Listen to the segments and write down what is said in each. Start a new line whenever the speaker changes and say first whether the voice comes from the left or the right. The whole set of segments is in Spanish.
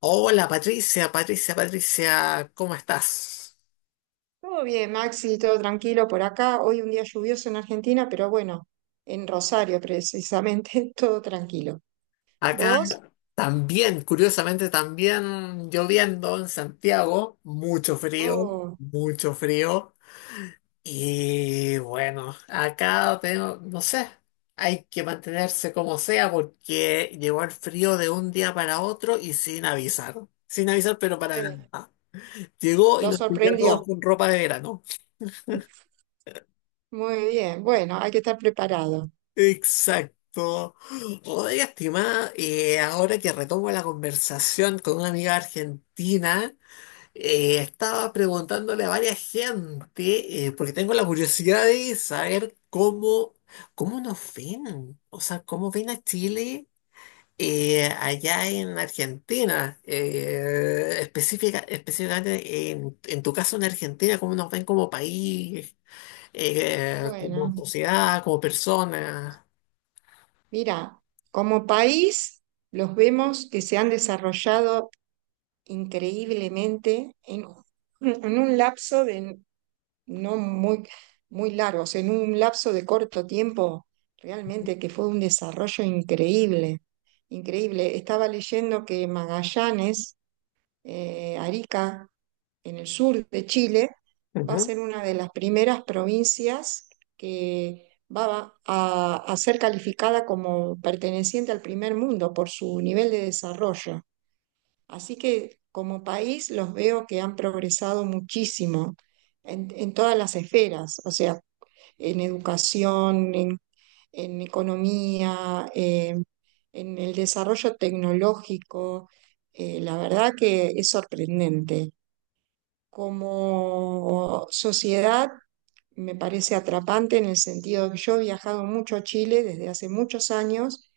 left: Hola Patricia, ¿cómo estás?
right: Todo bien, Maxi, todo tranquilo por acá. Hoy un día lluvioso en Argentina, pero bueno, en Rosario precisamente, todo tranquilo.
left: Acá
right: ¿Vos?
left: también, curiosamente, también lloviendo en Santiago, mucho frío,
right: Oh,
left: mucho frío. Y bueno, acá tengo, no sé, hay que mantenerse como sea porque llegó el frío de un día para otro y sin avisar, sin avisar, pero para
right: ay,
left: nada. Llegó y
right: lo
left: nos pilló a todos
right: sorprendió.
left: con ropa de verano.
right: Muy bien, bueno, hay que estar preparado.
left: Exacto. Oiga, estimada, ahora que retomo la conversación con una amiga argentina, estaba preguntándole a varias gente, porque tengo la curiosidad de saber cómo nos ven, o sea, cómo ven a Chile allá en Argentina, específicamente en tu caso en Argentina, cómo nos ven como país, como
right: Bueno,
left: sociedad, como personas.
right: mira, como país los vemos que se han desarrollado increíblemente en un lapso de no muy, muy largos, en un lapso de corto tiempo, realmente que fue un desarrollo increíble, increíble. Estaba leyendo que Magallanes, Arica, en el sur de Chile, va a
left: Ujú.
right: ser una de las primeras provincias que a ser calificada como perteneciente al primer mundo por su nivel de desarrollo. Así que como país los veo que han progresado muchísimo en todas las esferas, o sea, en educación, en economía, en el desarrollo tecnológico. La verdad que es sorprendente. Como sociedad, me parece atrapante en el sentido de que yo he viajado mucho a Chile desde hace muchos años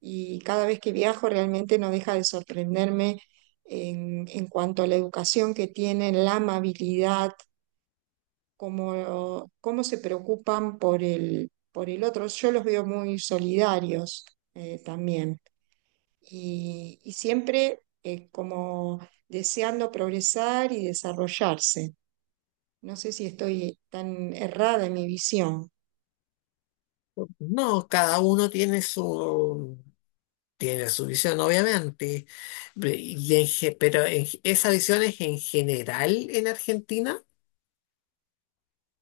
right: y cada vez que viajo realmente no deja de sorprenderme en cuanto a la educación que tienen, la amabilidad, cómo se preocupan por por el otro. Yo los veo muy solidarios también y siempre como deseando progresar y desarrollarse. No sé si estoy tan errada en mi visión.
left: No, cada uno tiene tiene su visión, obviamente. Pe- y en ge- pero en ge- Esa visión es en general en Argentina.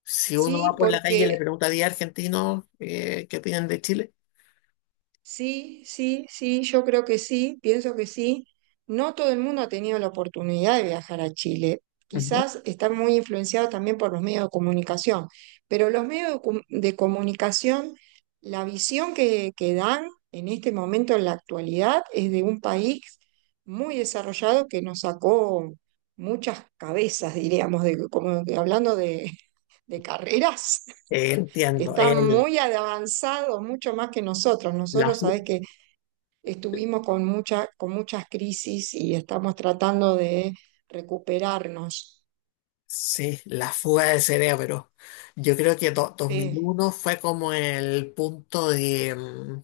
left: Si uno va
right: ¿Sí?
left: por la calle y le
right: Porque
left: pregunta a 10 argentinos qué opinan de Chile.
right: sí, sí, sí, yo creo que sí, pienso que sí. No todo el mundo ha tenido la oportunidad de viajar a Chile.
left: Ujú.
right: Quizás está muy influenciado también por los medios de comunicación, pero los medios de comunicación, la visión que dan en este momento, en la actualidad, es de un país muy desarrollado que nos sacó muchas cabezas, diríamos, de, como que hablando de carreras.
left: Entiendo,
right: Está
left: el,
right: muy avanzado, mucho más que nosotros.
left: la,
right: Nosotros,
left: fu-
right: sabes que estuvimos con mucha, con muchas crisis y estamos tratando de recuperarnos.
left: Sí, la fuga de cerebro. Yo creo que dos mil
right: Sí,
left: uno fue como el punto de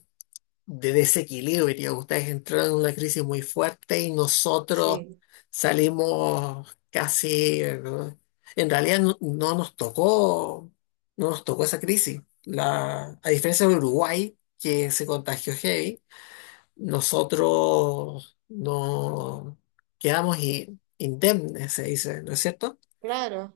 left: de desequilibrio. Ustedes entraron en una crisis muy fuerte y nosotros
right: sí,
left: salimos casi, ¿no? En realidad no nos tocó, no nos tocó esa crisis. A diferencia de Uruguay, que se contagió heavy, nosotros no quedamos indemnes, se dice, ¿no es cierto?
right: claro.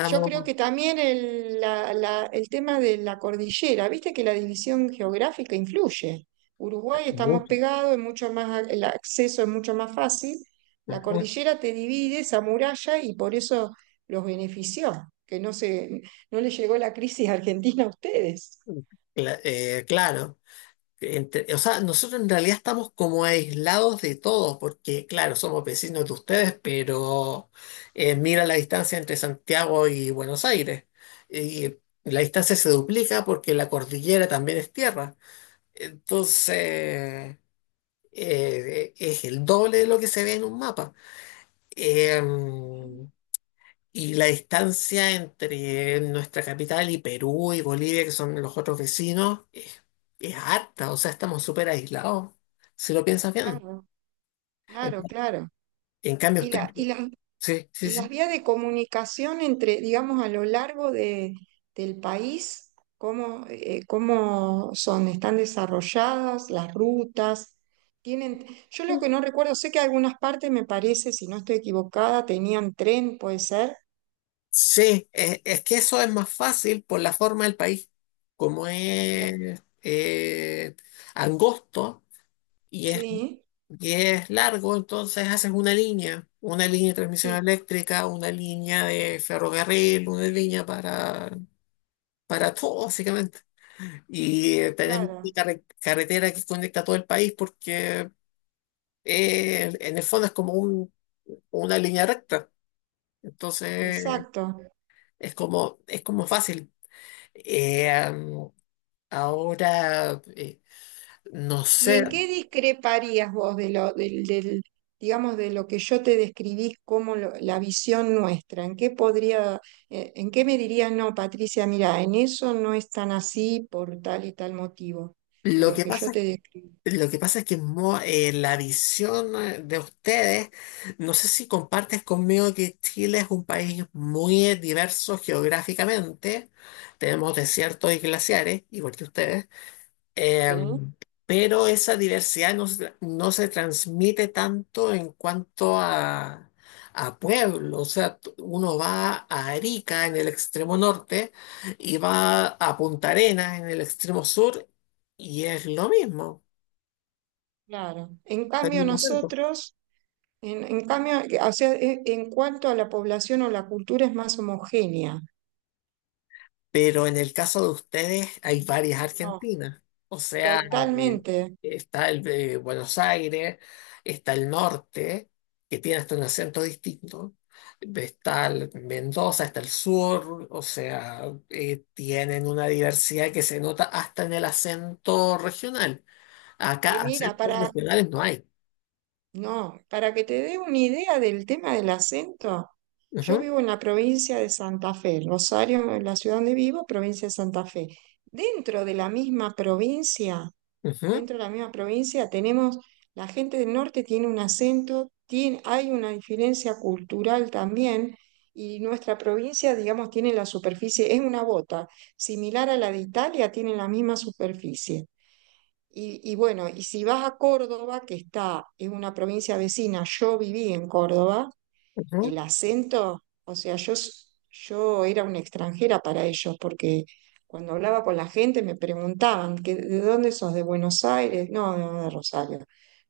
right: Yo creo que también el tema de la cordillera, viste que la división geográfica influye. Uruguay estamos
left: mucho.
right: pegados, es mucho más, el acceso es mucho más fácil. La
left: Ujú.
right: cordillera te divide esa muralla y por eso los benefició, que no se, no les llegó la crisis argentina a ustedes.
left: Claro. O sea, nosotros en realidad estamos como aislados de todos, porque claro, somos vecinos de ustedes, pero mira la distancia entre Santiago y Buenos Aires. Y la distancia se duplica porque la cordillera también es tierra. Entonces, eh, es el doble de lo que se ve en un mapa. Eh, y la distancia entre nuestra capital y Perú y Bolivia, que son los otros vecinos, es harta, o sea, estamos súper aislados, si lo piensas bien.
right: Claro,
left: En
right: claro, claro.
left: en cambio,
right: Y,
left: usted,
right: la, y, las,
left: sí, sí,
right: y las
left: sí.
right: vías de comunicación entre, digamos, a lo largo del país, ¿cómo, cómo son? ¿Están desarrolladas las rutas? Tienen, yo lo que no recuerdo, sé que algunas partes me parece, si no estoy equivocada, tenían tren, puede ser.
left: Sí, es que eso es más fácil por la forma del país, como
right: No.
left: es angosto y es,
right: Sí,
left: y es largo, entonces haces una línea de transmisión
right: sí,
left: eléctrica, una línea de ferrocarril, una línea para todo, básicamente. Y tenemos una
right: claro,
left: carretera que conecta todo el país porque en el fondo es como una línea recta. Entonces
right: exacto.
left: es como fácil. Eh, am, ahora, no
right: ¿Y
left: sé,
right: en qué discreparías vos de lo, del, del, digamos, de lo que yo te describí como lo- la visión nuestra? ¿En qué podría, en qué me dirías, no, Patricia, mira, en eso no es tan así por tal y tal motivo, de
left: lo
right: lo
left: que
right: que yo
left: pasa
right: te describí?
left: lo que pasa es que la visión de ustedes, no sé si compartes conmigo que Chile es un país muy diverso geográficamente, tenemos desiertos y glaciares, igual que ustedes,
right: Sí.
left: em, pero esa diversidad no se transmite tanto en cuanto a pueblo, o sea, uno va a Arica en el extremo norte y va a Punta Arenas en el extremo sur y es lo mismo.
right: Claro.
left: Está el mismo acento.
right: En cambio, o sea, e- en cuanto a la población o la cultura es más homogénea.
left: Pero en el caso de ustedes hay varias
right: No,
left: Argentinas. O sea, eh,
right: totalmente.
left: está el de Buenos Aires, está el norte, que tiene hasta un acento distinto. Está el Mendoza, está el sur, o sea, tienen una diversidad que se nota hasta en el acento regional. Acá
right: Mira,
left: acentos
right: para
left: regionales no hay.
right: No, para que te dé una idea del tema del acento, yo
left: Ujú,
right: vivo en la provincia de Santa Fe, Rosario, en la ciudad donde vivo, provincia de Santa Fe. Dentro de la misma provincia,
left: ujú,
right: Dentro de la misma provincia tenemos, la gente del norte tiene un acento, tiene, hay una diferencia cultural también, y nuestra provincia, digamos, tiene la superficie, es una bota, similar a la de Italia, tiene la misma superficie. Y bueno, y si vas a Córdoba, que está, es una provincia vecina, yo viví en Córdoba, el
left: ujú,
right: acento, o sea, yo era una extranjera para ellos, porque cuando hablaba con la gente me preguntaban, que, ¿de dónde sos? ¿De Buenos Aires? No, no, de Rosario.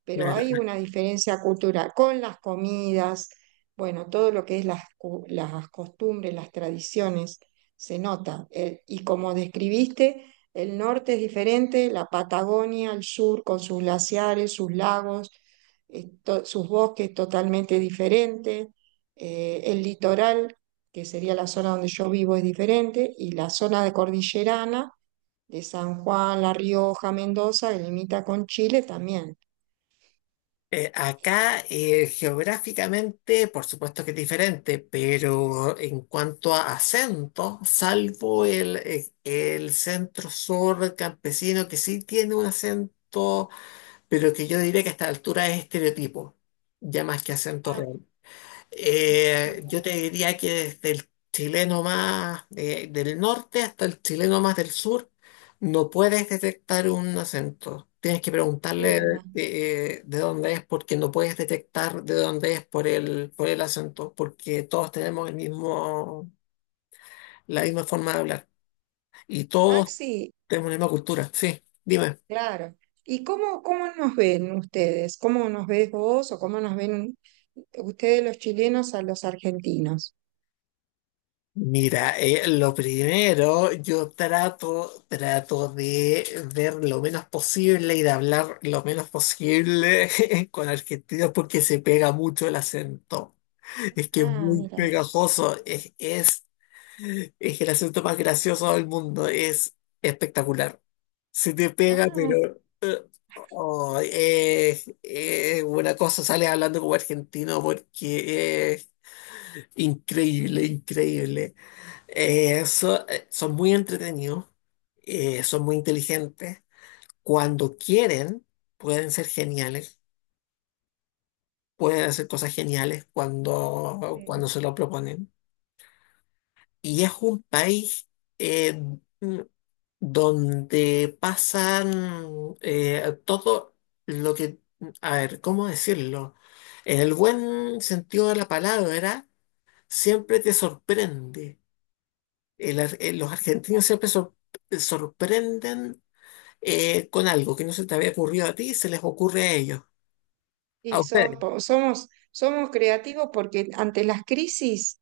right: Pero hay
left: claro.
right: una diferencia cultural con las comidas, bueno, todo lo que es las costumbres, las tradiciones, se nota. El- y como describiste, el norte es diferente, la Patagonia, el sur, con sus glaciares, sus lagos, sus bosques totalmente diferentes el litoral, que sería la zona donde yo vivo, es diferente, y la zona de cordillerana, de San Juan, La Rioja, Mendoza, que limita con Chile también.
left: Acá geográficamente, por supuesto que es diferente, pero en cuanto a acento, salvo el centro sur campesino que sí tiene un acento, pero que yo diría que a esta altura es estereotipo, ya más que acento
right: Ah,
left: real.
right: Mi-
left: Yo te diría que desde el chileno más del norte hasta el chileno más del sur, no puedes detectar un acento. Tienes que preguntarle
right: Mira,
left: de dónde es porque no puedes detectar de dónde es por el acento, porque todos tenemos el mismo, la misma forma de hablar y todos
right: Maxi,
left: tenemos la misma cultura. Sí, dime.
right: claro. ¿Y cómo, cómo nos ven ustedes? ¿Cómo nos ves vos o cómo nos ven ustedes los chilenos a los argentinos?
left: Mira, lo primero, yo trato de ver lo menos posible y de hablar lo menos posible con argentinos porque se pega mucho el acento. Es que es
right: Ah,
left: muy
right: mira.
left: pegajoso, es el acento más gracioso del mundo, es espectacular. Se te pega,
right: Ah,
left: pero oh, es una cosa, sales hablando como argentino porque es increíble, increíble. Son muy entretenidos, son muy inteligentes. Cuando quieren, pueden ser geniales, pueden hacer cosas geniales cuando, cuando
right: sí.
left: se lo proponen. Y es un país eh, mm, donde pasan todo lo que, a ver, ¿cómo decirlo? En el buen sentido de la palabra, siempre te sorprende. Los argentinos siempre sorprenden con algo que no se te había ocurrido a ti, se les ocurre a ellos, a
right: Y son,
left: ustedes.
right: somos, somos creativos porque ante las crisis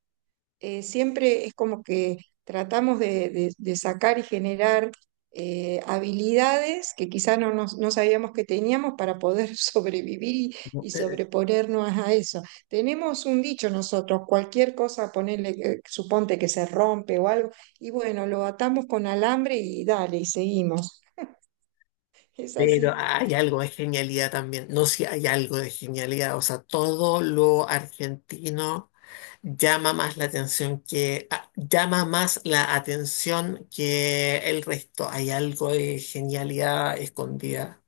right: siempre es como que tratamos de, de sacar y generar habilidades que quizá no sabíamos que teníamos para poder sobrevivir
left: ¿No?
right: y sobreponernos a eso. Tenemos un dicho nosotros, cualquier cosa, ponerle, suponte que se rompe o algo, y bueno, lo atamos con alambre y dale, y seguimos. Es
left: Pero
right: así.
left: hay algo de genialidad también, no si hay algo de genialidad, o sea, todo lo argentino llama más la atención que llama más la atención que el resto. Hay algo de genialidad escondida.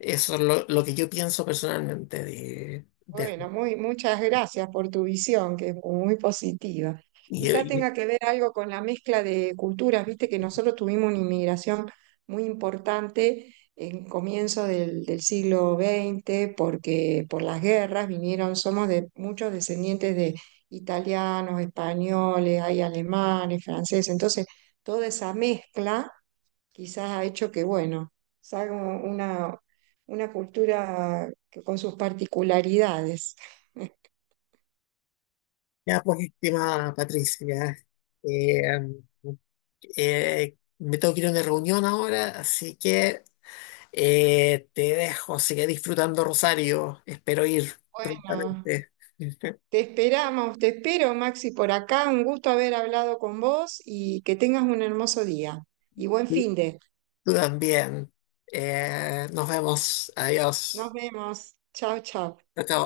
left: Eso es lo que yo pienso personalmente de-
right: Bueno, muchas gracias por tu visión, que es muy positiva.
left: y,
right: Quizá
left: y-
right: tenga que ver algo con la mezcla de culturas, viste que nosotros tuvimos una inmigración muy importante en comienzo del siglo XX, porque por las guerras vinieron, somos de muchos descendientes de italianos, españoles, hay alemanes, franceses, entonces toda esa mezcla quizás ha hecho que, bueno, salga una cultura que- con sus particularidades.
left: ya pues, estimada Patricia, eh, me tengo que ir a una reunión ahora, así que te dejo. Sigue disfrutando Rosario. Espero ir
right: No,
left: prontamente.
right: te esperamos, te espero, Maxi, por acá. Un gusto haber hablado con vos y que tengas un hermoso día. Y buen fin de.
left: Tú también. Nos vemos.
right: Nos
left: Adiós.
right: vemos. Chao, chao.
left: Chao, chao.